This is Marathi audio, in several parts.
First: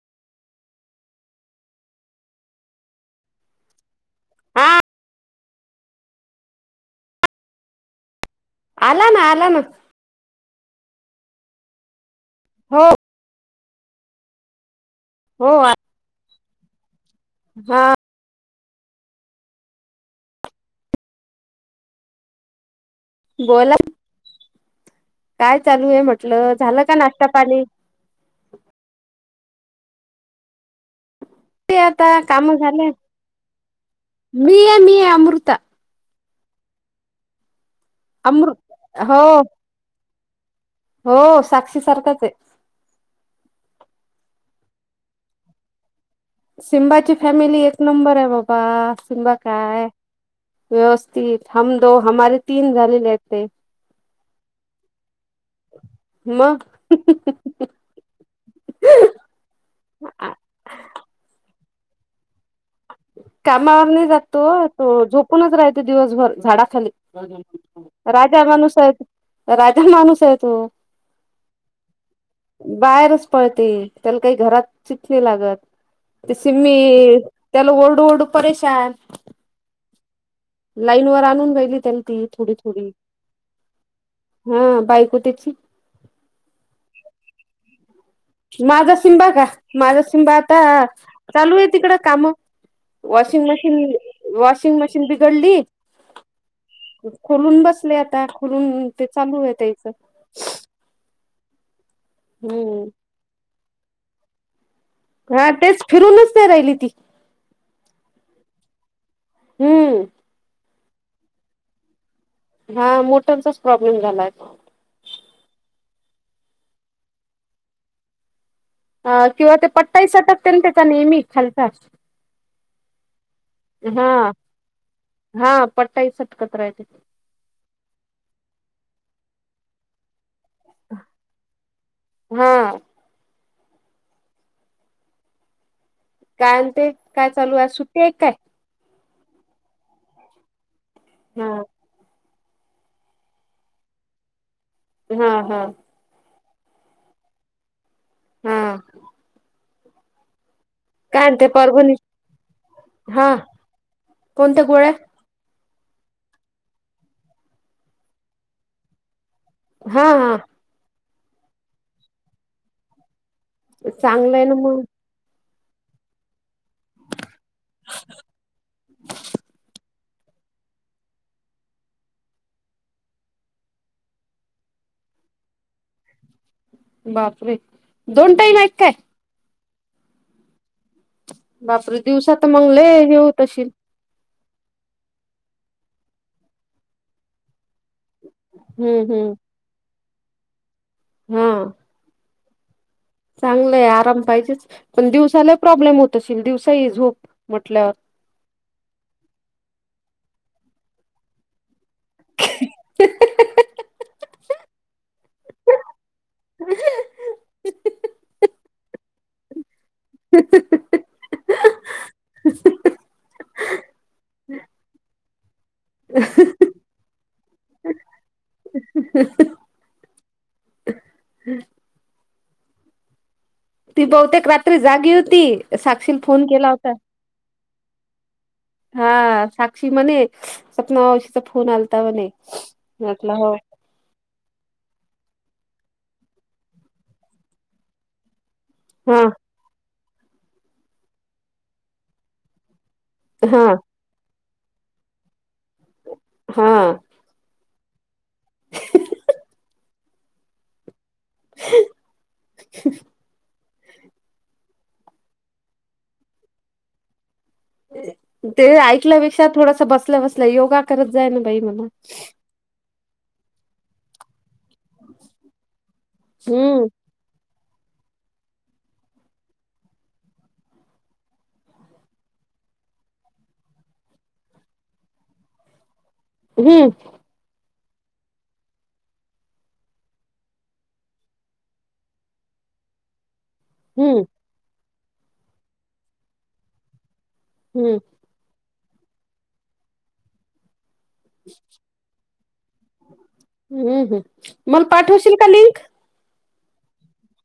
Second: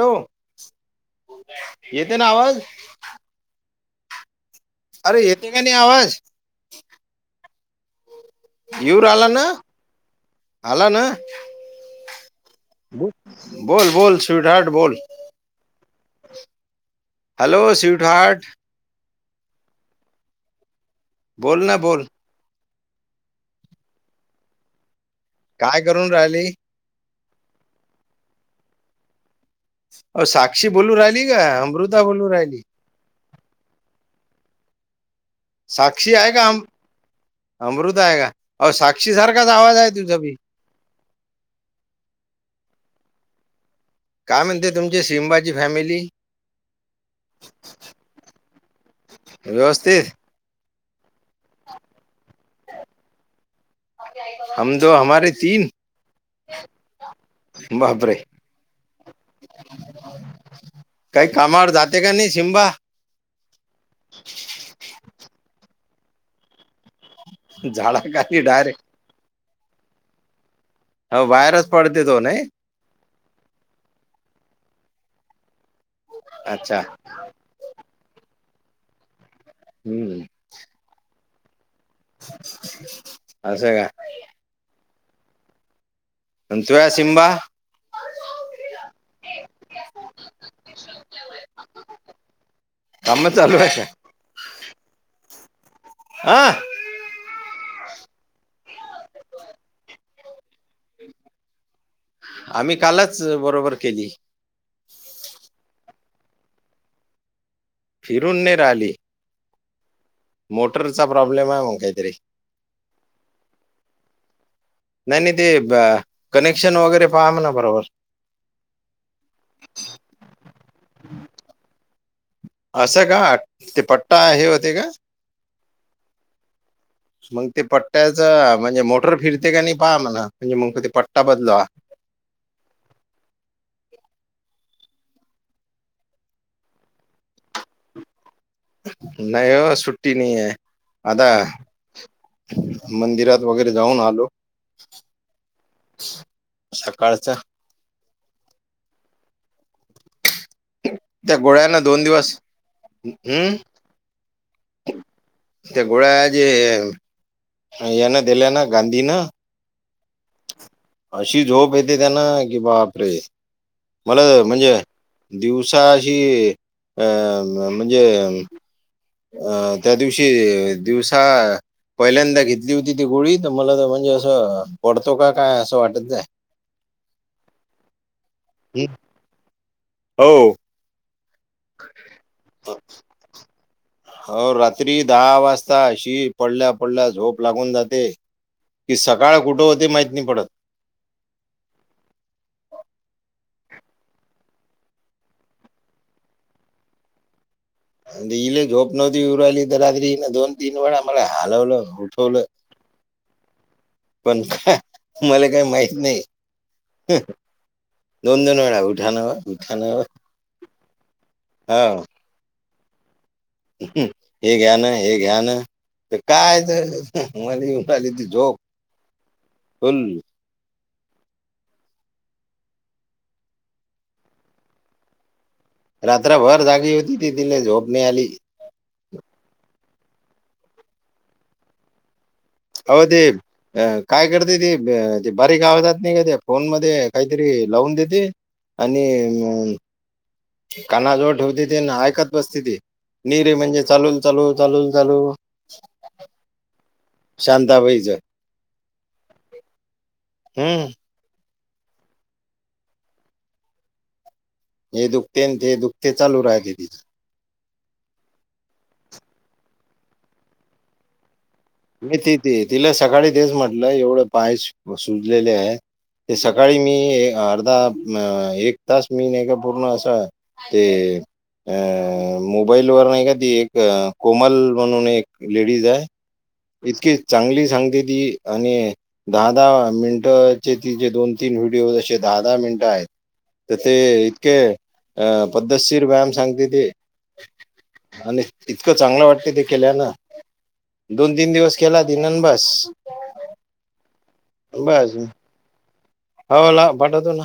हॅलो. येतय ना आवाज? हा अरे येते की नाही आवाज? येऊ रायला ना आला ना? हो. बोल बोल स्वीट हार्ट बोल. हो. हॅलो हा स्वीट हार्ट. बोल ना बोल. बोला. काय चालू आहे करून राहिली म्हटलं, ‌झालं का नाश्ता पाणी? अहो साक्षी बोलू राहिली का, ते अमृता आता बोलू काम राहिली? झाले मी आहे मी आहे अमृता. साक्षी आहे का? अम-अमृता आहे का? अमृ अग साक्षी हो सारखाच आवाज आहे तुझा बी. हो साक्षी सारखाचं आहे. काय म्हणते तुमची शिमबाची फॅमिली. सिमबाची फॅमिली एक नंबर आहे बाबा. सिम्बा काय व्यवस्थित व्यवस्थित हम दो हमारे तीन झालेले आहेत ते. [unintelligible] मग काही कामावर जाते की नाही शिम्बा? कामावर नाही जाततो, तो झोपूनच राहते दिवसभर झाडाखाली. झाडाखाली राजा माणूस डायरेक्ट आहेत, राजा माणूस आहे तो. अहो बाहेरच पडते दोन हे. बाहेरच पळते त्याला काही घरात चेत नाय लागत, तशी अच्छा मी. त्याला ओरडू ओरडू परेशान हम्म लाईन वर आणू राहिली, त्यायले असं का हा बायको त्याची. अन तुझा सिंबा? माझा सिमबा का माझा सिमबा आता चालू आहे तिकडं काम. काम वाॉशिंग चालू मशीन आहे का वाॉशिंग मशीन बिघडली हा. खोलून बसले आता खुोलून ते चालू आहे त्याचं. आम्ही हम्म कालच बरोबर केली. हा तेच फिरूनच नाही राहिली ती. फिरून नाय राहिली. हम्म मोटरचा प्रॉब्लेम आहे मग काहीतरी. हा मोटरचाच प्रॉब्लेम झालाय तो. नाय नाय ते, कनेक्शन वगैरे पहा म्हणाव बरोबर. अ किंवा ते पट्टाई सटकतय ना त्याचा नेहमी खालचा. असं का ते हा पट्टा हे होतंय का? हा पट्टाई सटकत राहते. मग ते पट्ट्याच म्हणजे मोटर फिरते का नाही पहा म्हणा म्हणजे मग ते पट्टा बदलवा. हा काय म्हणते? काय चालू आहे सुट्टी आहे का काय? नाय ओ सुट्टी नाहीये, आता हा मंदिरात वगैरे जाऊन आलो. हा हा सकाळच अन. हा. काय त्या म्हणते गोळ्यानं परभणी दोन दिवस हा हम्म? कोणत्या गोळ्या त्या गोळ्या यानं दिल्या ना गांधींन. हा हा. अशी झोप येते त्यांना की बापरे, मला चांगलं आहे ना म्हणजे. मग दिवसाशी, अ म्हणजे. [inaudible] अं त्या दिवशी दिवसा. पहिल्यांदा घेतली होती ती गोळी तर मला तर म्हणजे असं पडतो का काय असं वाटत जाय. बापरे दोन टाईम हाय काय? हं. हो बापरे दिवसा तर मग लय य ह्या होतं असेल. हो रात्री दहा वाजता अशी, पडल्या पडल्या झोप लागून जाते. कि हम्म हम्म सकाळ कुठं होते माहित नाय पडत. हा चांगलंय आराम पाहिजेच पण दिवसाला प्रॉब्लेम होत असल, दिवसाही झोप म्हटल्यावर अ इल्ले झोप नवती येवून राहिले. तर रात्री इन दोन तीन वेळा मला हालवलं. उठवलं पण मले काही माहित नाही. दोन दोन वेळा उठाणा ओ उठाणा ओ. हहहहहहह हाव. हे घ्या न हे घ्या न तर काय, तर मले येऊन राहील ती झोप. [inaudible] कोण? ती बहुतेक रात्री जागी होती. साक्षी न फोन केला होता. तीले झोप नाही आली. हा साक्षी म्हणे सपना मावशीचा फोन आलता म्हणे. हो व ते. म्हटलं हो काय करते ते ते बारीक आवजात नाही. का ते फोन मध्ये काहीतरी लावून देते. हा आणि, कानाजवळ ठेवते ते ऐकत बसते ती नीरे हा म्हणजे चालू. चालू चालून चालू. हा. शांताबाईचं. हम्म. [unintelligible] हे दुखते आणि ते दुखते चालू रायते तिचं. ते ऐकल्यापेक्षा थोडंसं बसल्या बसल्या योगा करत जाय न बाई म्हणाव. मी तिते तिला सकाळी तेच म्हटलं एवढं पाय सु सुजलेले आहे, ते सकाळी हम्म मी ए अर्धा अ एक तास मी नाही का पूर्ण असं ते. अ मोबाईल वर नाही का ती एक कोमल म्हणून एक लेडीज आहे. हम्म इतकी चांगली सांगते. ती आणि, दहा दहा मिनिट चे तिचेे दोन तीन व्हिडिओ जसेे दहा दहा मिनिट आहेत. तर ते हम्म इतके अ पद्धतशीर व्यायाम सांगते ते. हम्म. आणि इतकं चांगलं वाटते ते केल्या न दोन तीन दिवस केला तीन बसं. हम्म हम. मग पाठवशील का लिंक. हाव लाव पाठवतो ना.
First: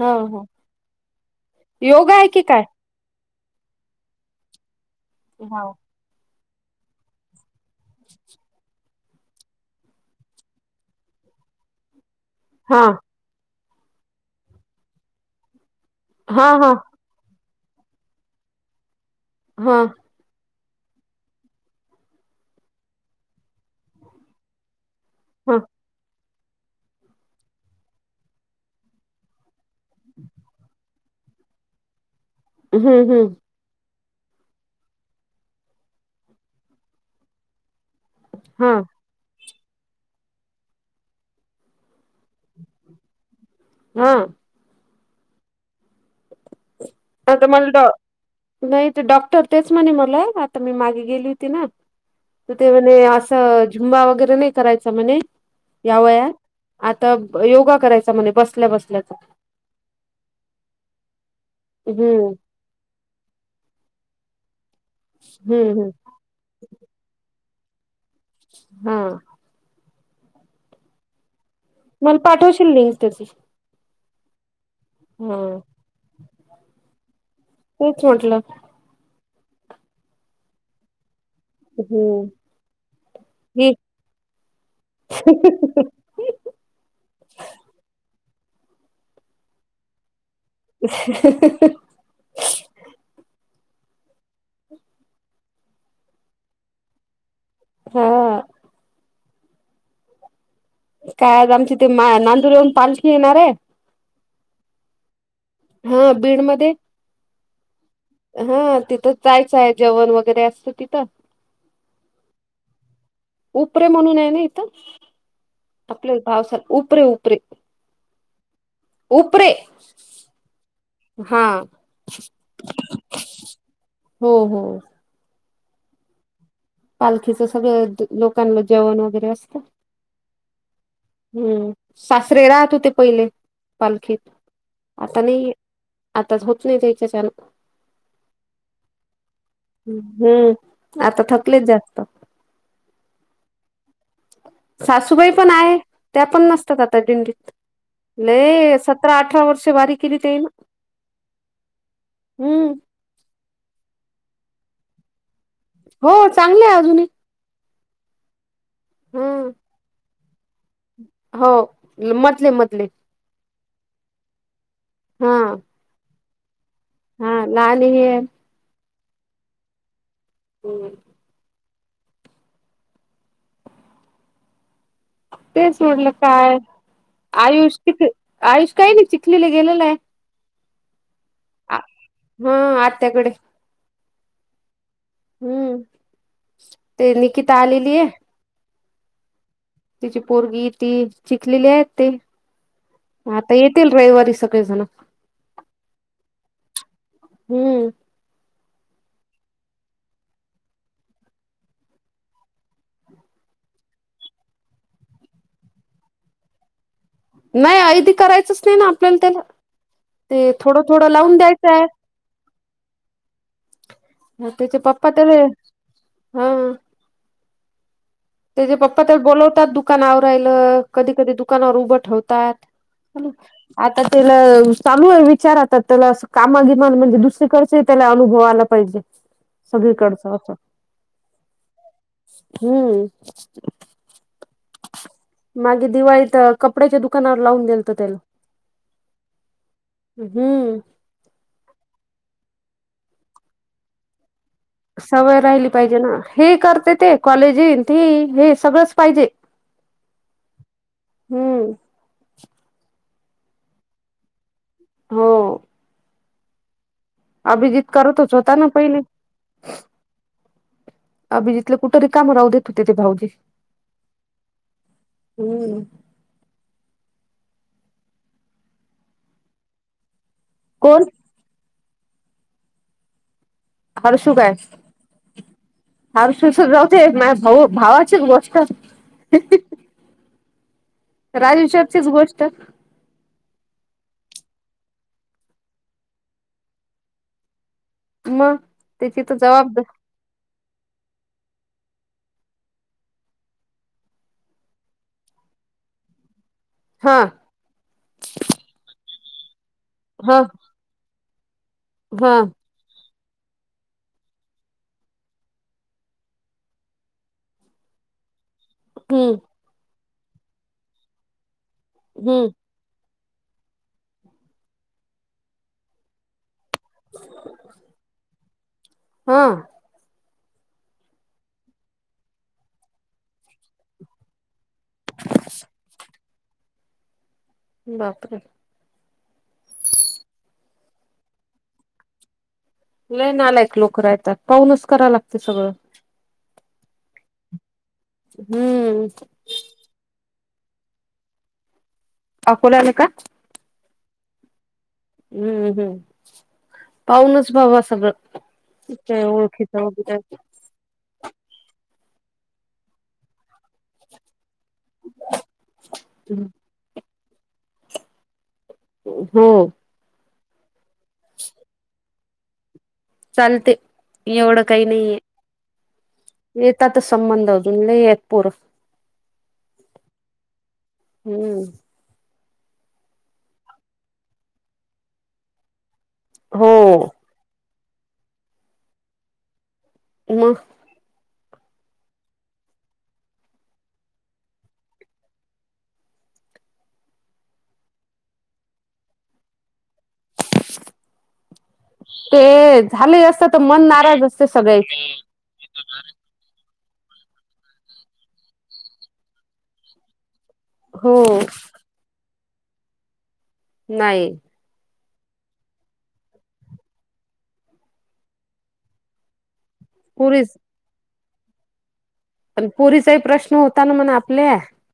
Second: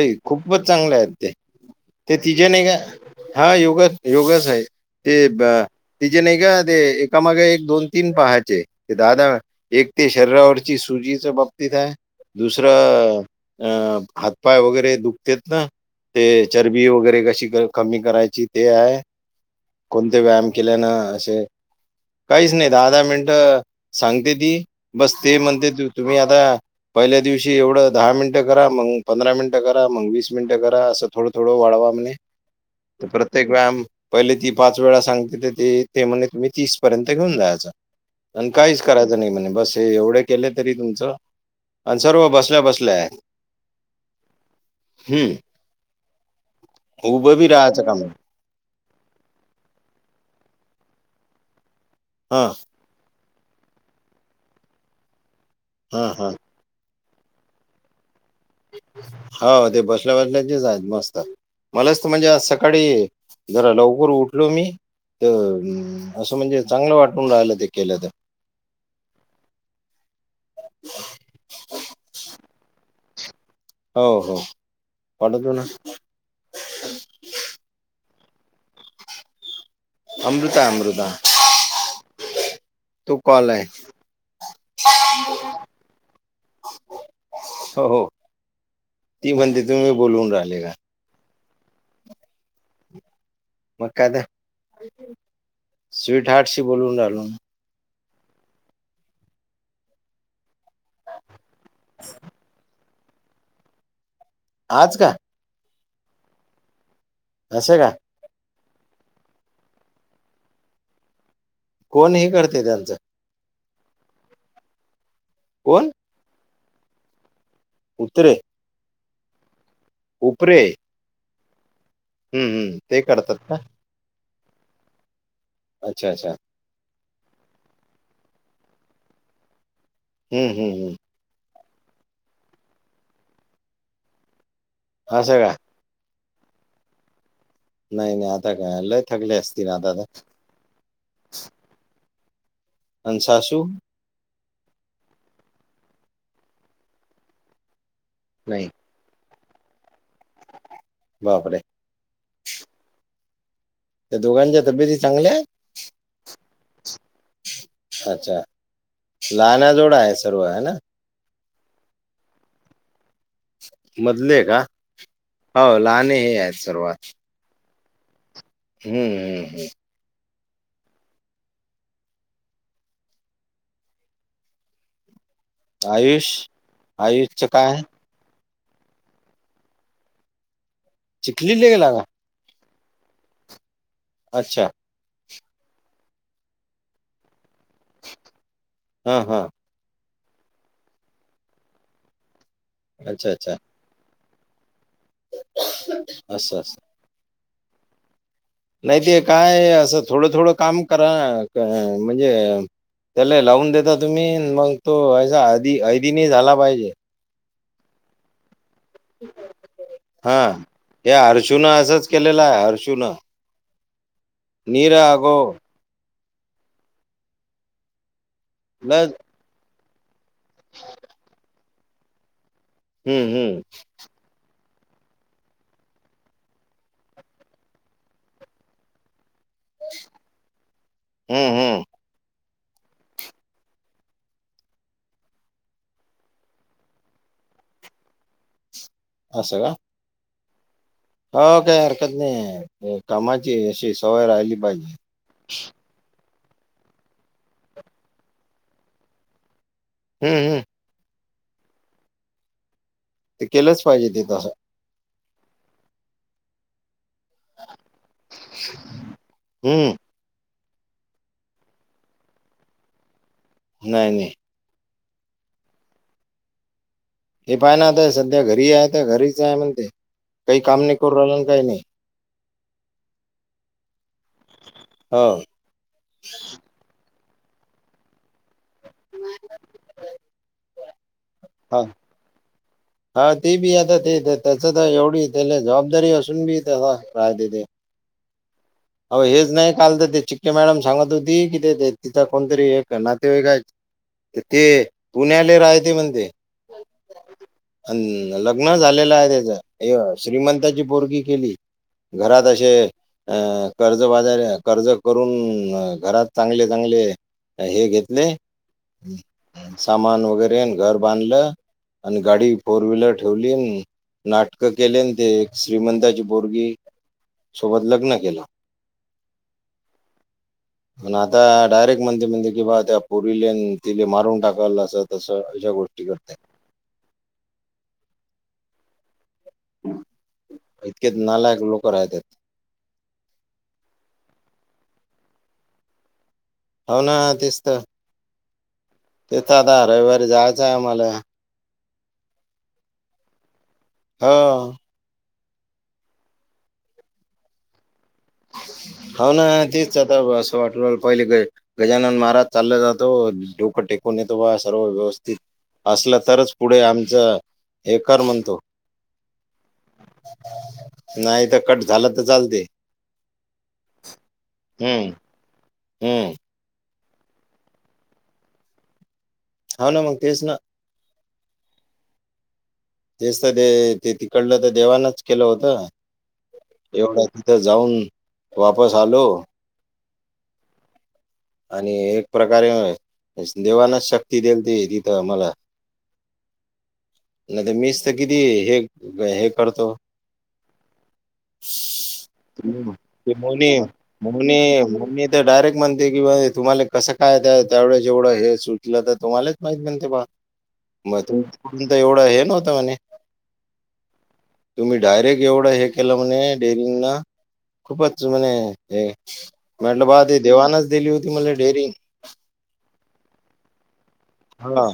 हो हो खूपच चांगले आहेत. योगा ते आहे की तिचे काय नाही का. हा योग योगच आहे. ते हो. तिचे नाही का ते एकामाग एक. दोन तीन पहायचे. ते दहा दहा एक ते शरीरावरची सुजीच बाबतीत हाय. दुसर हा अ हातपाय वगैरे दुखतेत ना. ते हा हा हा चरबी वगैरे कशी कमी करायची ते हाय. हा. कोणते व्यायाम केल्या न असे काहीच नाही दहा दहा मिनटं सांगते ती. बस ते म्हणते तुम्ही आता पहिल्या दिवशी एवढं दहा मिनटं करा मगं. पंधरा मिनिटं करा मग, वीस मिनिटं करा असं थोडं थोडं वाढवा म्हणे हम्म तर हम्म प्रत्येक व्यायाम. पहिले ती पाच वेळा सांगते ते ते म्हणे तुम्ही तीस पर्यंत घेऊन जायचं. आण हा काहीच करायचं नाही म्हणे, बस हे एवढे केले तरी तुमचं. आणि सर्व बसल्या बसल्या ये. ह. हम. आता मला डाॅ नाही. तर डॉक्टर तेच म्हणे मला आता मी मागे गेली होती ना. हा तर ते म्हणे असं झुंबा वगैरे नाही करायचा म्हणे, या हा वयात. हा आता योगा करायचा म्हणे बसल्या बसल्याचा. हा ते बसल्या बसल्याचेच आहेत मस्त, मलास हम्म मज्जा आज सक सकाळी जरा लवकर उठलो मी, हम्म हम्म तर असं म्हणजे चांगलं वाटून राहिलं ते केलं तर. ह. [inaudible] मला पाठवशील लिंक त्याची? हो हो हा पाठवतो ना. तेच म्हंटलं. अमृता हे अमृता. हम्म तो कॉल आहे ही. [inaudible] हो हो ती म्हणते तुम्ही बोलवून राहिले का. [inaudible] मग काय आता स्वीट हार्टशी बोलू राहिलो. हा. काय आज आमची ते मा नांदूर येऊन पालखी येणार ये. आज का. हा बीडमध्ये. असे का? हा तिथे जायचं आहे जेवण वगैरे असतं तिथं. कोण हे करते त्यांचं. उपरे म्हणून आहे ना इथं. कोण. आपले पावसात. उपरे उपरे उतरे. उपरे. उपरे. हा हम्म हम्म ते करतात का? हो हो. अच्छा अच्छा पालखीचं सगळं लोकांना जेवण वगैरे असतं. हम्म हम्म हम्म. हम्म सासरे राहत होती‌ पहिले. पालखीत आता असं नाही ये. का आताच होत नाही त्याच्या छान. नाही नाही आता काय लय थकले असतील आता ना. हम्म आता थकलेत जास्तं. अन सासू. सासूबाई पण आहे, त्या पण नसतात आता दिंडीत नाही लय तर अठरा वर्ष बारी केली तेई बापरे हम्म. त्या दोघांच्या तब्येती चांगल्यायेत? हो चांगले आहे अजूनही. अच्छा हम्म लहानाजोडा आहे सर्व हा ना.. हो मधले मधले. मधले का? हं. हो लहान हे आहेत सर्व. हा लाली मिरण. ह्यां ह्यां ह्यां. हम्. तेच म्हटल आयुष काय? आयुषचं आयुष काय चख आयुष काही नाही. चिखलीला गेलेला आहे. चिखलीला गेला का?. हाम्म आत्याकडे. अच्छा. हम्म ते निकिता आलेली आहे. हा हा. तिची पोरगी ती चीखलीला येतील अच्छा आता अच्छा येतील.. येतील रविवारी सगळे जण. असं असं. हम्म. नाही ते काय असं थोडं थोडं काम करा म्हणजे. त्याला लावून देता तुम्ही मग तो असा आधी अधी नाही झाला पाहिजे. नाही ऐदी करायचंच नाही ना त्याला आपल्याला ते थोडं थोडं लावून द्यायचं. केलेला हारशु न.. त्याचे पप्पा तर हम्म.. त्याचे पप्पा लज तर बोलवतात दुकानावर राहिलं कधी कधी दुकानावर उभं ठेवतात. हम्म हम्म आता ते. चालू आहे विचारातात त्याला कामागिमान म्हणजे दुसरीकडं त्याला अनुभव आला पाहिजे. [inaudible] सगळीकडचं असं हम्म हम्म हम्म. मागे दिवाळीत कपड्याच्या दुकानावर लावून दिलत त्याला. असं का?. हम्म. हो काही हरकत नाये कामाची अशी सवय राहिली पाहि. जे सवय राहिली पाहिजे ना हे करते ते कॉलेज येईन ते हे सगळंच पाहिजे. हम्म हम्. हम्म. ते केलंच पाहिजे ते तसं.. हो. अभिजीित करतच होता ना पहिली.. हम्म. अभिजितला कुठं रिकामी राहुदेत होते ते भाऊजी. नाय नाय. हम्म. हे पाय ना आता सध्या घरी आहे घरीच आहे म्हणते काही काम नाही कोण करू राहिले काही नाही. हरशू काय. हअ. फार सुसत रावते माजे भाऊ भावाचीच गोष्ट. हा राजेशब चीच गोष्ट. हा तेबी आता ते त्याचं तर एवढी त्याला जबाबदारी असून बीत राहते थे. मग अ त्याची तर हेच नाही जबाबदार काल तर त्यांची. मॅडम सांगत होती कि ते तिथं कोणतरी एक नातेवाईक हायत. ते पुण्याले राहते म्हणते. हा अन लग्न झालेलं आहे त्याच एक हा श्रीमंताची पोरगी केली. हा घरात अशे. अ कर्ज बाजारी कर्ज करून घरात चांगले चांगले. हे घेतले. हम्म सामान वगैरे घर बांधलं आणि हम्म गाडी. फोर व्हीलर ठेवलीयंन मी नाटकं केले ते एक श्रीमताची पोरगी सोबत लग्न केलं. हां. [inaudible] पण आता डायरेक्ट म्हणते म्हणते की बा त्या पोरीले ति मारून टाकाल असं तसं अश्या गोष्टी टी करतय. बापरे! इतकेत नालायक लोक राहतात. लय नालायक लोक राहतात. पाहूनच कराव लागते सगळं. होव ना तेच तर. हम्म. तिथं आता रविवारी जायचं आहे आम्हाला. अकोलेला का. हा. हम्म हम्म. पाहूनच बाबा सगळं. इतर ओळखीचा वगैरे. तो वाटल पहिले ग गजानन महाराज चालं जातो डोकं टेक. कुनीत ओ सर्व व्यवस्थित असलं तरच पुढे आमच हे कर म्हणतो. हम्म. नाही त कट झालं तर चालते. चालतंय एवढं काही हम्म नाहीये. हम्म. येेता त संबंध अजून लयेत पोरं. हांव ना मग तेच ना. हम्म. तेच त ते तिकडलं तर देवानाच केलं होत हो एवढं. इथं जाऊन वापस आलो. मग. आणि एक प्रकारे देवानाच शक्ती देल ती तिथं आ मला. नाय मीच तर किती हे हे करतो. झाले ते असत तर मोनी मन नाराज असते मोनी सगळ्याचे मम्मी. ते डायरेक्ट म्हण ते किला तुम्हाला कसं काय त्या त्यावेळी जेवढंवेळी हे सुचलं तर तुम्हालाच माहितेम्हणते बा. हो म तु तुम तर एवढं हे नव्हतं म्हणे. नाही. तुम्ही डायरेक्ट एवढं हे केलं म्हणे डेरिंगना खूपच म्हणे. हे म्हटलं बा त पुरीच देवाणच दिली होती मला डेअरीग. पण पोरीचाही प्रश्न होता ना मण आपले. हा.